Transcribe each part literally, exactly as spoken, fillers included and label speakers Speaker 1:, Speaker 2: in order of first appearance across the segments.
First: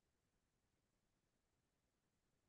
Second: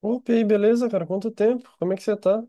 Speaker 1: Opa, e aí, beleza, cara? Quanto tempo? Como é que você tá?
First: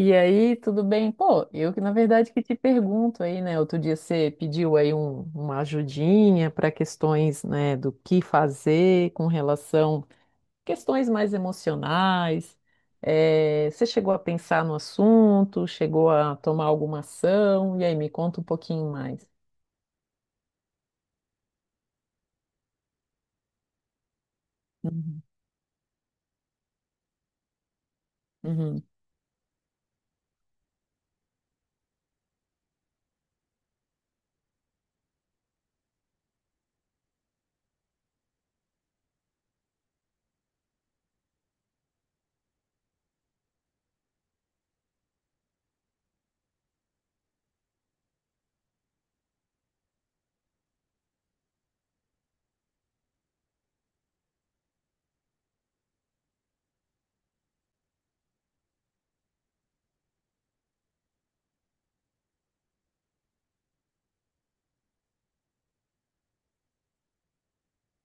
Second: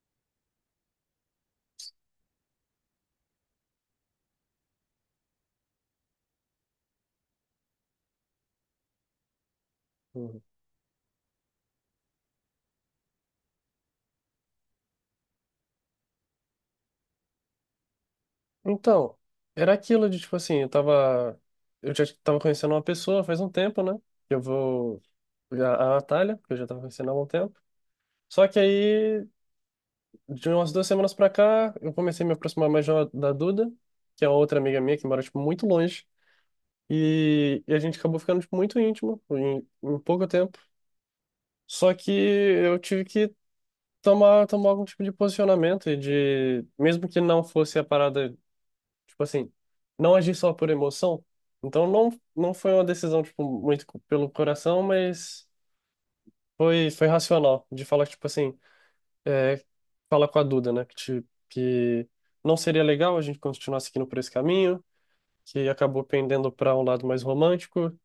Speaker 2: E aí, tudo bem? Pô, eu que na verdade que te pergunto aí, né? Outro dia você pediu aí um- uma ajudinha para questões, né, do que fazer com relação
Speaker 1: Uhum.
Speaker 2: questões mais emocionais. Eh, você chegou a pensar no assunto, chegou a tomar alguma ação? E aí, me conta um pouquinho
Speaker 1: Então,
Speaker 2: mais.
Speaker 1: era aquilo de, tipo assim, eu tava... Eu já tava conhecendo uma pessoa faz um tempo, né? Eu vou...
Speaker 2: Uhum.
Speaker 1: A, a Natália, que eu já tava conhecendo há algum tempo. Só que
Speaker 2: Uhum.
Speaker 1: aí, de umas duas semanas pra cá, eu comecei a me aproximar mais de uma- da Duda, que é outra amiga minha que mora, tipo, muito longe. E, e a gente acabou ficando, tipo, muito íntimo em, em pouco tempo. Só que eu tive que tomar, tomar algum tipo de posicionamento e de... Mesmo que não fosse a parada. Tipo assim, não agir só por emoção. Então não, não foi uma decisão, tipo, muito co- pelo coração, mas foi, foi racional. De falar, tipo assim, é, fala com a Duda, né? Que, te- que não seria legal a gente continuar seguindo por esse caminho, que acabou pendendo para um lado mais romântico.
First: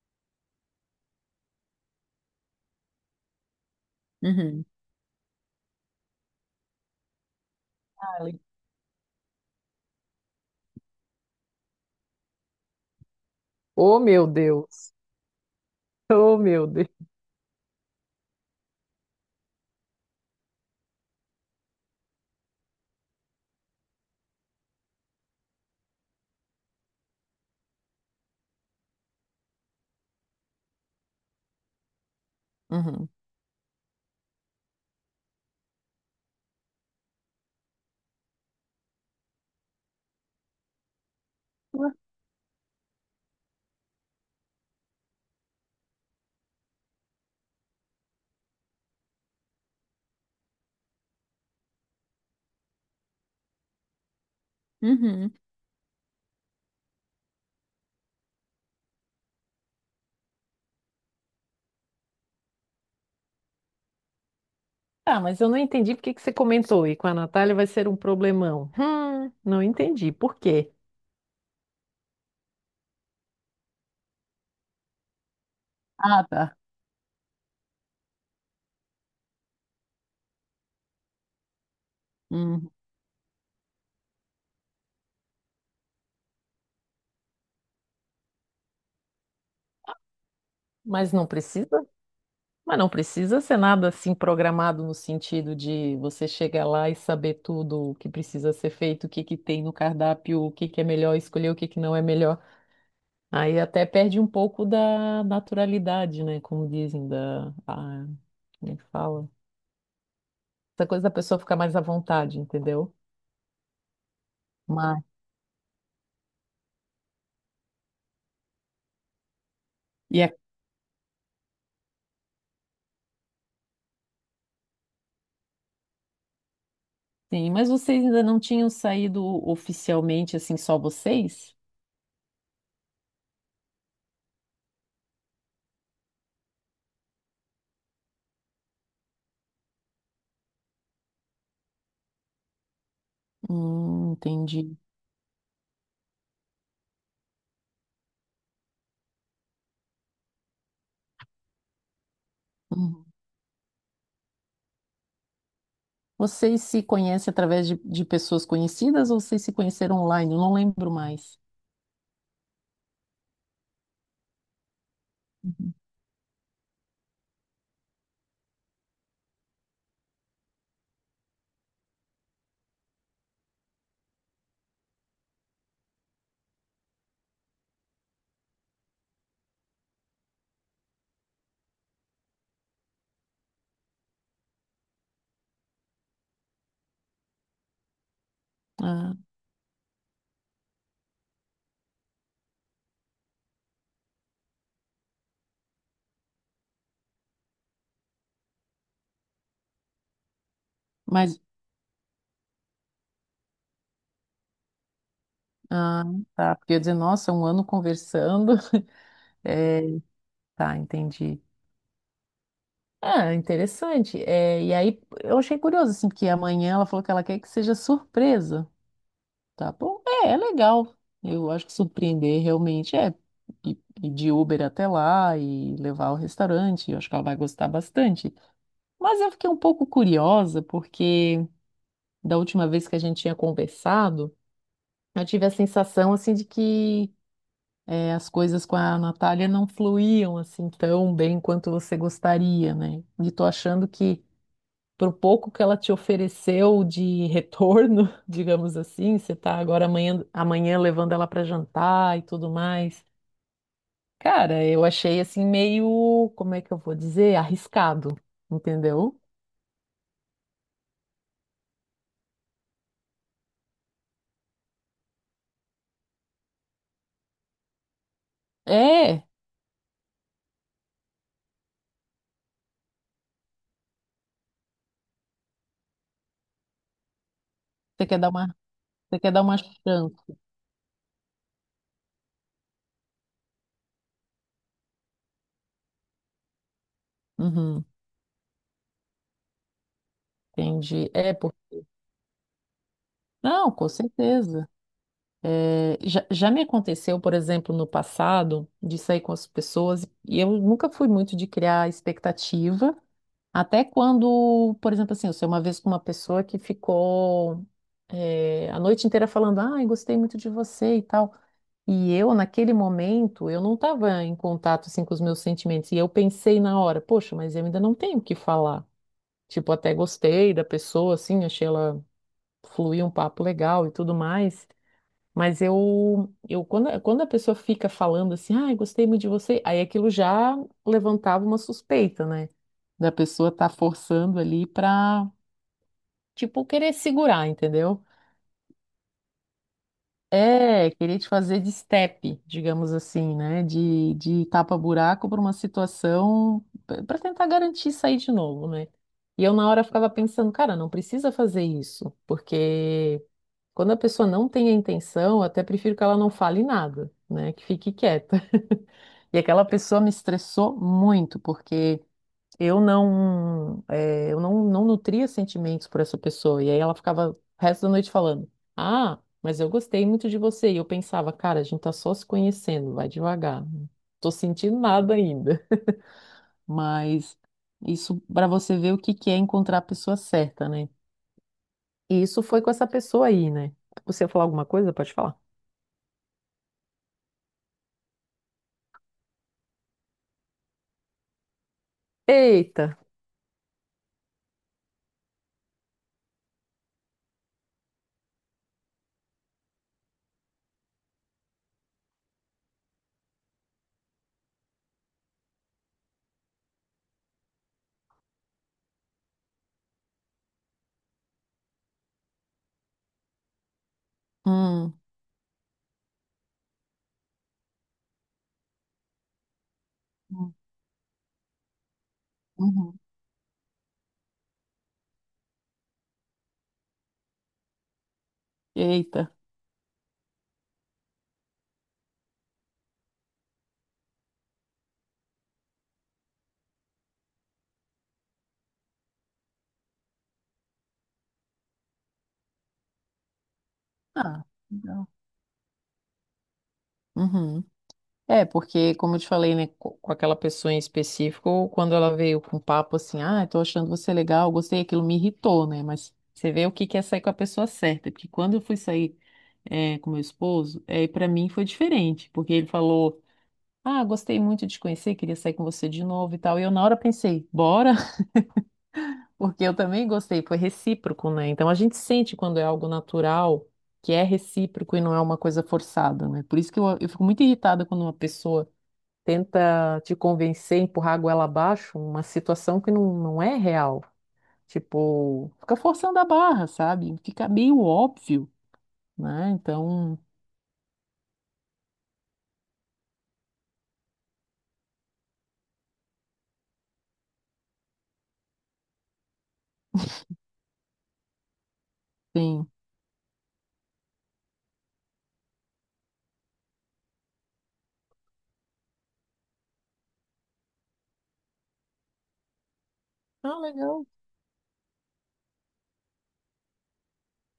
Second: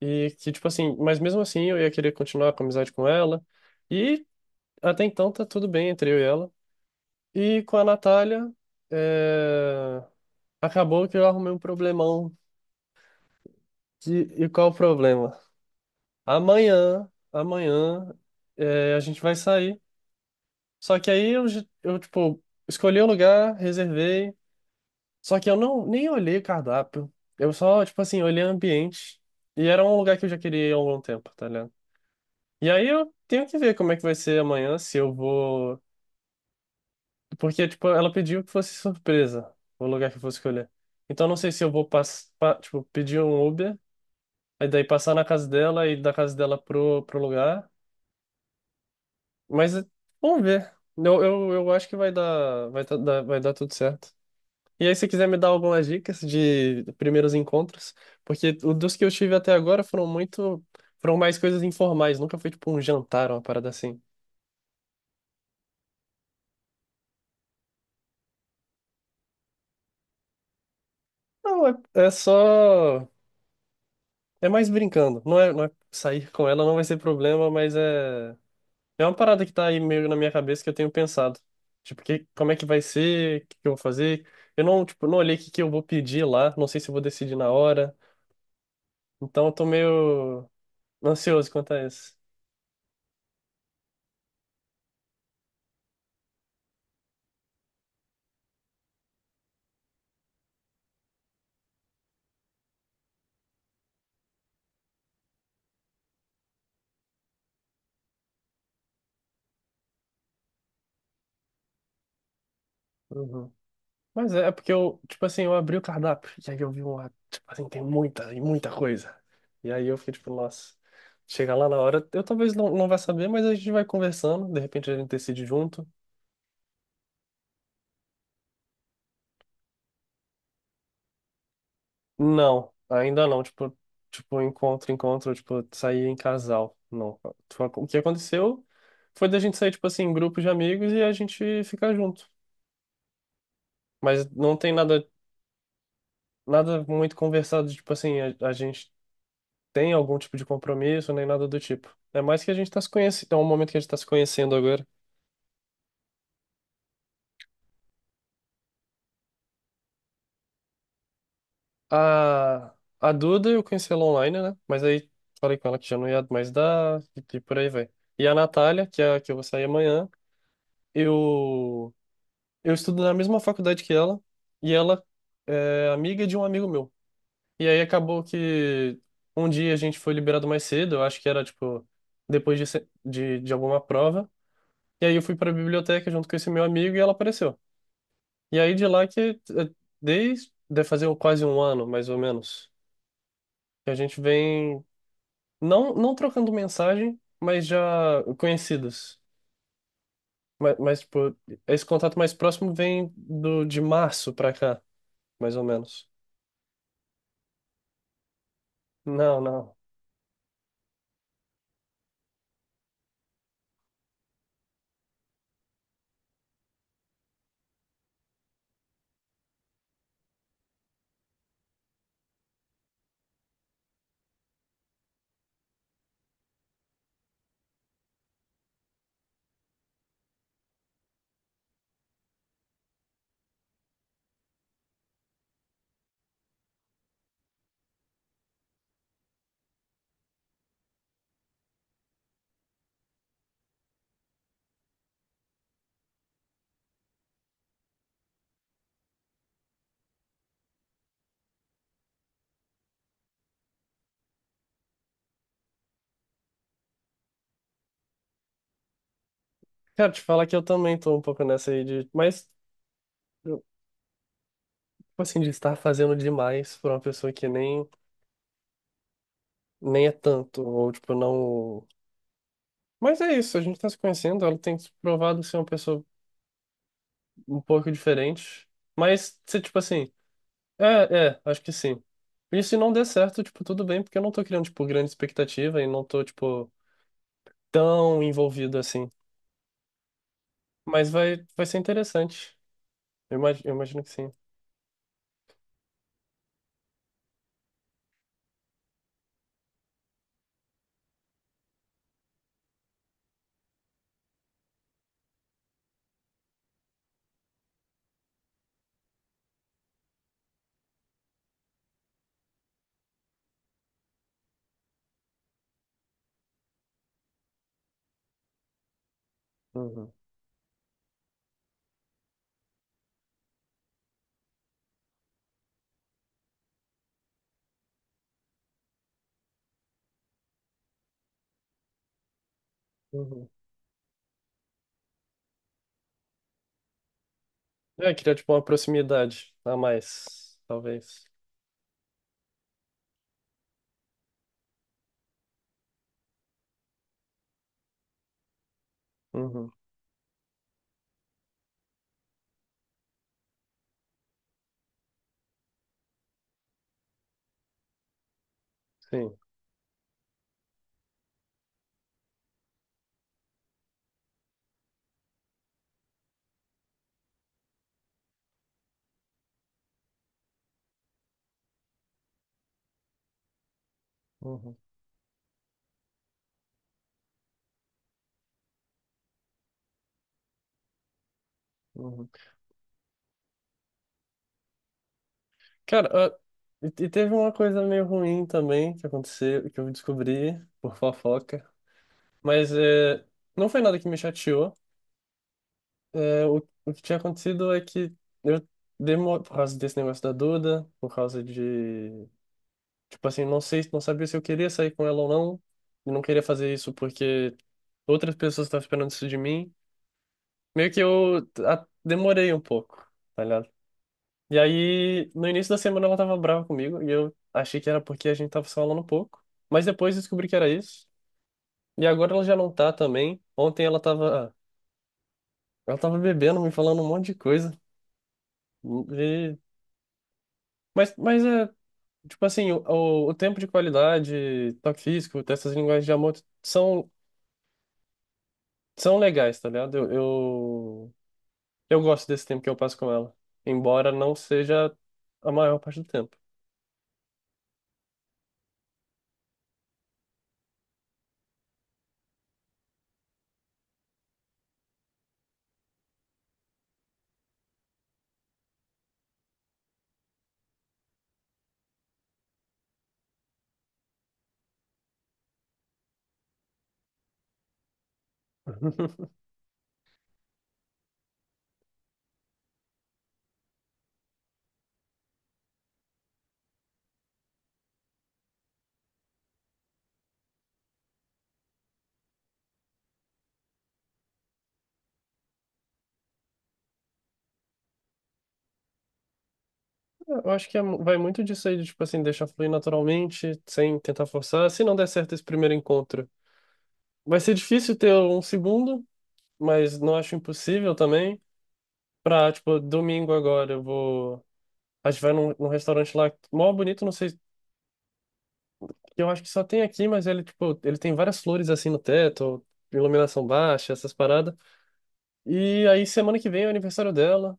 Speaker 1: E que, tipo assim, mas mesmo assim eu ia querer continuar com a amizade com ela. E
Speaker 2: Uhum.
Speaker 1: até então tá tudo bem entre eu e ela. E com a
Speaker 2: Ah, le-
Speaker 1: Natália, é, acabou que eu arrumei um problemão.
Speaker 2: Oh, meu
Speaker 1: De- E qual o
Speaker 2: Deus!
Speaker 1: problema?
Speaker 2: Oh, meu Deus!
Speaker 1: Amanhã, amanhã, é, a gente vai sair. Só que aí eu, j- eu, tipo, escolhi o lugar, reservei. Só que eu não nem olhei o cardápio. Eu só, tipo assim, olhei o ambiente. E era um lugar que eu já queria ir há algum tempo, tá ligado? E aí
Speaker 2: Uhum.
Speaker 1: eu tenho que ver como é que vai ser amanhã, se eu vou. Porque, tipo, ela pediu que fosse surpresa o lugar que eu vou escolher. Então eu não sei se eu vou
Speaker 2: Ué.
Speaker 1: pass... pa- tipo, pedir um Uber, aí daí passar na casa dela e da casa dela pro, pro lugar. Mas eh, vamos ver. Eu, eu, eu acho que vai dar, vai tá- dar, vai dar tudo certo. E aí, se quiser
Speaker 2: Uhum.
Speaker 1: me dar algumas dicas de primeiros encontros, porque o dos que eu tive até agora foram muito, foram mais coisas informais, nunca foi tipo um jantar, uma parada assim.
Speaker 2: Ah, mas eu não entendi por que que você comentou. E com a Natália vai ser um problemão. Hum, não entendi. Por quê?
Speaker 1: Não, é, é só, é mais brincando. Não é, não é
Speaker 2: Ah,
Speaker 1: sair com
Speaker 2: tá.
Speaker 1: ela, não vai ser problema, mas é, é uma parada que tá aí meio na minha cabeça que eu tenho pensado. Tipo, que, como é que
Speaker 2: Hum,
Speaker 1: vai ser, o que que eu vou fazer. Eu não, tipo, não olhei o que que eu vou pedir lá, não sei se eu vou decidir na hora. Então eu tô meio
Speaker 2: mas não
Speaker 1: ansioso quanto a
Speaker 2: precisa?
Speaker 1: isso.
Speaker 2: Mas não precisa ser nada assim programado no sentido de você chegar lá e saber tudo o que precisa ser feito, o que que tem no cardápio, o que que é melhor escolher, o que que não é melhor. Aí até perde um pouco da naturalidade, né? Como dizem, da... a- como é que fala? Essa coisa da pessoa ficar mais à vontade, entendeu?
Speaker 1: Uhum. Mas é porque
Speaker 2: Mas,
Speaker 1: eu, tipo assim, eu abri o cardápio e aí eu vi uma, tipo assim, tem muita e muita coisa. E aí eu fiquei tipo,
Speaker 2: E
Speaker 1: nossa, chega lá na hora, eu talvez não, não vá saber, mas a gente vai conversando, de repente a gente decide junto.
Speaker 2: Sim, mas vocês ainda não tinham saído oficialmente, assim, só vocês?
Speaker 1: Não, ainda não, tipo, tipo encontro, encontro, tipo, sair em casal. Não. Tipo, o que aconteceu foi da gente sair, tipo assim, em grupo de amigos e a gente ficar junto.
Speaker 2: Hum,
Speaker 1: Mas não tem
Speaker 2: entendi.
Speaker 1: nada, nada muito conversado, tipo assim, a, a gente tem algum tipo de compromisso, nem nada do tipo. É mais que a gente tá se
Speaker 2: Uhum.
Speaker 1: conhecendo, é um momento que a gente tá se conhecendo agora.
Speaker 2: Vocês se conhecem através de, de pessoas conhecidas ou vocês se conheceram online? Eu não lembro mais.
Speaker 1: A, a Duda eu conheci ela online, né? Mas aí falei com
Speaker 2: Uhum.
Speaker 1: ela que já não ia mais dar, e, e por aí vai. E a Natália, que é a que eu vou sair amanhã, eu, eu estudo na mesma faculdade que ela, e ela é amiga de um amigo meu. E aí acabou que um dia a gente foi liberado mais cedo, eu acho que era tipo depois de, se- de, de alguma prova. E aí eu fui pra biblioteca junto com esse meu amigo e ela apareceu. E aí de lá
Speaker 2: Ah,
Speaker 1: que eh, desde de fazer quase um ano, mais ou menos, que a gente vem não não trocando mensagem, mas já conhecidos. Mas, mas tipo,
Speaker 2: mas,
Speaker 1: esse contato mais próximo vem do de março pra cá, mais ou
Speaker 2: ah,
Speaker 1: menos.
Speaker 2: tá, porque eu ia dizer, nossa, um ano conversando.
Speaker 1: Não, não.
Speaker 2: É, tá, entendi. Ah, interessante. É, e aí, eu achei curioso, assim, porque amanhã ela falou que ela quer que seja surpresa. Tá bom? É, é legal. Eu acho que surpreender realmente é ir ir de Uber até lá e levar ao restaurante. Eu acho que ela vai gostar bastante. Mas eu fiquei um pouco curiosa porque da última vez que a gente tinha conversado, eu tive a sensação assim de que eh, as coisas com a Natália não fluíam assim tão bem quanto você gostaria, né? E tô achando que pro pouco que ela te ofereceu de retorno, digamos assim, você tá agora amanhã, amanhã levando ela para jantar e tudo mais. Cara, eu achei assim meio, como é que eu vou dizer, arriscado, entendeu?
Speaker 1: Cara, te falar que eu também tô um pouco nessa aí de, mas tipo assim, de estar fazendo demais pra uma pessoa que nem
Speaker 2: É,
Speaker 1: nem é tanto ou tipo não. Mas é isso, a gente tá se conhecendo, ela tem se provado ser uma pessoa um pouco
Speaker 2: você quer dar uma,
Speaker 1: diferente.
Speaker 2: você quer
Speaker 1: Mas
Speaker 2: dar uma
Speaker 1: se, tipo assim,
Speaker 2: chance.
Speaker 1: é, é, acho que sim. E se não der certo, tipo, tudo bem, porque eu não tô criando, tipo, grande expectativa e não tô, tipo,
Speaker 2: Uhum,
Speaker 1: tão envolvido assim. Mas
Speaker 2: entendi. É,
Speaker 1: vai,
Speaker 2: por...
Speaker 1: vai ser interessante. Eu imagino,
Speaker 2: Não,
Speaker 1: eu
Speaker 2: com
Speaker 1: imagino que sim.
Speaker 2: certeza. É, já, já me aconteceu, por exemplo, no passado, de sair com as pessoas, e eu nunca fui muito de criar expectativa. Até quando, por exemplo, assim, eu sei uma vez com uma pessoa que ficou eh, a noite inteira falando, ai, gostei muito de você e tal. E eu, naquele momento, eu não estava em contato, assim, com os meus sentimentos. E eu pensei na hora, poxa, mas eu ainda não tenho o que falar. Tipo, até
Speaker 1: Uhum.
Speaker 2: gostei da pessoa, assim, achei ela fluir um papo legal e tudo mais. Mas eu, eu quando, quando a pessoa fica falando assim, ai, gostei muito de você, aí aquilo já levantava uma suspeita, né? Da
Speaker 1: Uhum.
Speaker 2: pessoa tá forçando ali pra, tipo, querer segurar, entendeu?
Speaker 1: É, criar, tipo, uma proximidade a mais,
Speaker 2: É, querer
Speaker 1: talvez.
Speaker 2: te fazer de step, digamos assim, né? De, de tapa-buraco para uma situação para tentar garantir sair de novo, né? E eu na
Speaker 1: Uhum.
Speaker 2: hora ficava pensando, cara, não precisa fazer isso, porque quando a pessoa não tem a intenção, eu até prefiro que ela não fale nada, né? Que fique quieta.
Speaker 1: Sim.
Speaker 2: E aquela pessoa me estressou muito, porque eu não, eh, eu não, não nutria sentimentos por essa pessoa. E aí ela ficava o resto da noite falando: Ah, mas eu gostei muito de você. E eu pensava, cara, a gente tá só se conhecendo, vai devagar. Não tô
Speaker 1: Uhum.
Speaker 2: sentindo nada ainda. Mas isso pra você ver o que que é encontrar a pessoa certa, né? E
Speaker 1: Uhum.
Speaker 2: isso foi com essa pessoa aí, né? Você ia falar alguma coisa? Pode falar.
Speaker 1: Cara, ah, e e teve uma coisa meio ruim também que aconteceu, que eu descobri por fofoca. Mas
Speaker 2: Eita!
Speaker 1: é, não foi nada que me chateou. É, o, o que tinha acontecido é que eu demorei, por causa desse negócio da Duda, por causa de, tipo assim, não sei, não sabia se eu queria sair com ela ou não, e não queria fazer isso porque outras pessoas estavam esperando isso de mim. Meio que eu a- demorei um pouco, tá ligado? E
Speaker 2: Hum.
Speaker 1: aí, no início da semana ela tava brava comigo, e eu achei que era porque a gente tava se falando um pouco, mas depois descobri
Speaker 2: Hum.
Speaker 1: que era isso. E agora ela já não tá
Speaker 2: Uhum.
Speaker 1: também. Ontem ela tava, ela tava bebendo, me falando um monte de coisa.
Speaker 2: Eita!
Speaker 1: Mas, mas é, tipo assim, o, o o tempo de qualidade, toque físico, dessas linguagens de amor são, são legais, tá ligado? Eu, eu, eu gosto desse tempo que eu passo com ela, embora não
Speaker 2: Ah,
Speaker 1: seja
Speaker 2: legal.
Speaker 1: a maior parte do tempo.
Speaker 2: Uhum. É, porque, como eu te falei, né, co- com aquela pessoa em específico, quando ela veio com papo assim, ah, tô achando você legal, gostei, aquilo me irritou, né? Mas você vê o que que é sair com a pessoa certa, porque quando eu fui sair é, com meu esposo, é, para mim foi diferente, porque ele falou, ah, gostei muito de te conhecer, queria sair com você de novo e tal. E eu na hora pensei, bora, porque eu também gostei, foi recíproco, né? Então a gente sente quando é algo natural, que é recíproco e não é uma coisa forçada, né? Por isso que eu eu fico muito irritada quando uma pessoa tenta te convencer, empurrar a goela abaixo, uma situação que não, não é real. Tipo, fica forçando a barra, sabe? Fica meio óbvio, né? Então,
Speaker 1: Eu acho que é mu- vai muito disso aí, de, tipo assim, deixar fluir naturalmente, sem tentar forçar. Se não der certo esse primeiro encontro, vai ser difícil ter um segundo, mas não acho impossível também. Pra,
Speaker 2: sim.
Speaker 1: tipo, domingo agora eu vou. A gente vai num, num restaurante lá, mó bonito, não sei, que eu acho que só tem aqui, mas ele, tipo, ele tem várias flores assim no teto, iluminação
Speaker 2: Ah,
Speaker 1: baixa,
Speaker 2: legal.
Speaker 1: essas paradas. E aí semana que vem é o aniversário dela,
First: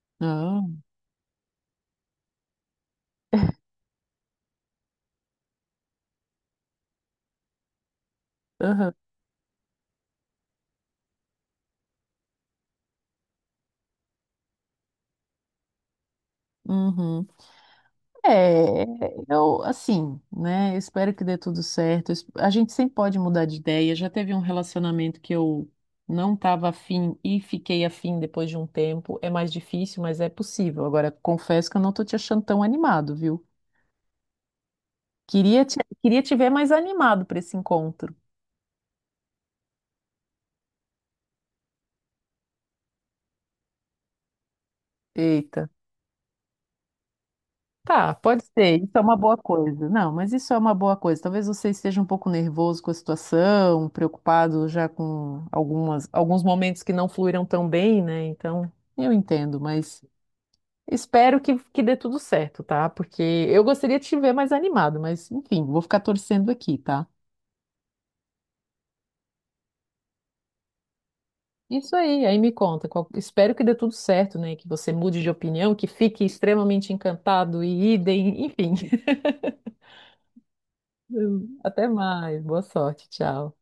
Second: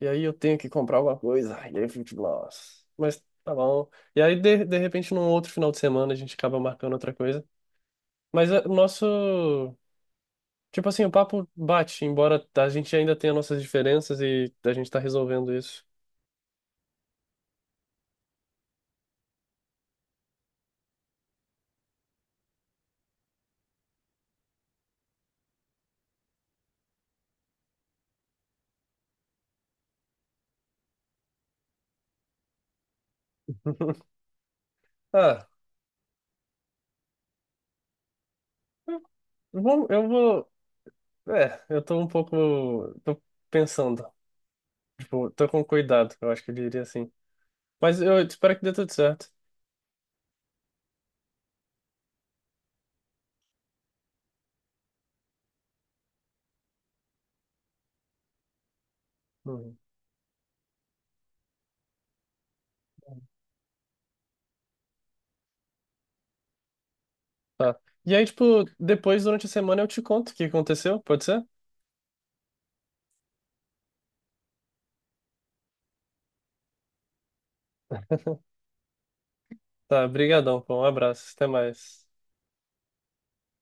Speaker 1: e aí eu tenho
Speaker 2: Ah,
Speaker 1: que comprar alguma coisa. Ai, e aí eu fico, tipo, nossa. Mas tá bom. E aí, de, de repente, num outro final de semana, a gente acaba marcando outra coisa. Mas é, o
Speaker 2: aham,
Speaker 1: nosso. Tipo assim, o papo bate, embora a gente ainda tenha nossas diferenças e a gente tá resolvendo isso.
Speaker 2: uhum. É, eu, assim, né? Eu espero que dê tudo certo. Eu es- A gente sempre pode mudar de ideia. Já teve um relacionamento que eu não estava afim e fiquei afim depois de um tempo. É mais difícil, mas é possível. Agora, confesso que eu não tô te achando tão animado, viu?
Speaker 1: Ah,
Speaker 2: Queria te, queria te ver mais animado para esse encontro.
Speaker 1: vamos, eu vou. É, eu tô um pouco. Tô pensando. Tipo, tô com
Speaker 2: Eita.
Speaker 1: cuidado, eu acho que eu diria assim. Mas
Speaker 2: Tá,
Speaker 1: eu
Speaker 2: pode
Speaker 1: espero que dê
Speaker 2: ser.
Speaker 1: tudo
Speaker 2: Isso é uma
Speaker 1: certo.
Speaker 2: boa coisa. Não, mas isso é uma boa coisa. Talvez você esteja um pouco nervoso com a situação, preocupado já com algumas, alguns momentos que não fluíram tão bem, né? Então, eu entendo,
Speaker 1: Uhum.
Speaker 2: mas espero que, que dê tudo certo, tá? Porque eu gostaria de te ver mais animado, mas enfim, vou ficar torcendo aqui, tá?
Speaker 1: Tá. E aí, tipo, depois, durante a semana, eu te conto o que aconteceu, pode ser?
Speaker 2: Isso aí, aí me conta. qual- Espero que dê tudo certo, né? Que você mude de opinião, que fique extremamente encantado e idem, enfim.
Speaker 1: Tá, brigadão, pô, um abraço, até
Speaker 2: Até
Speaker 1: mais.
Speaker 2: mais, boa sorte, tchau.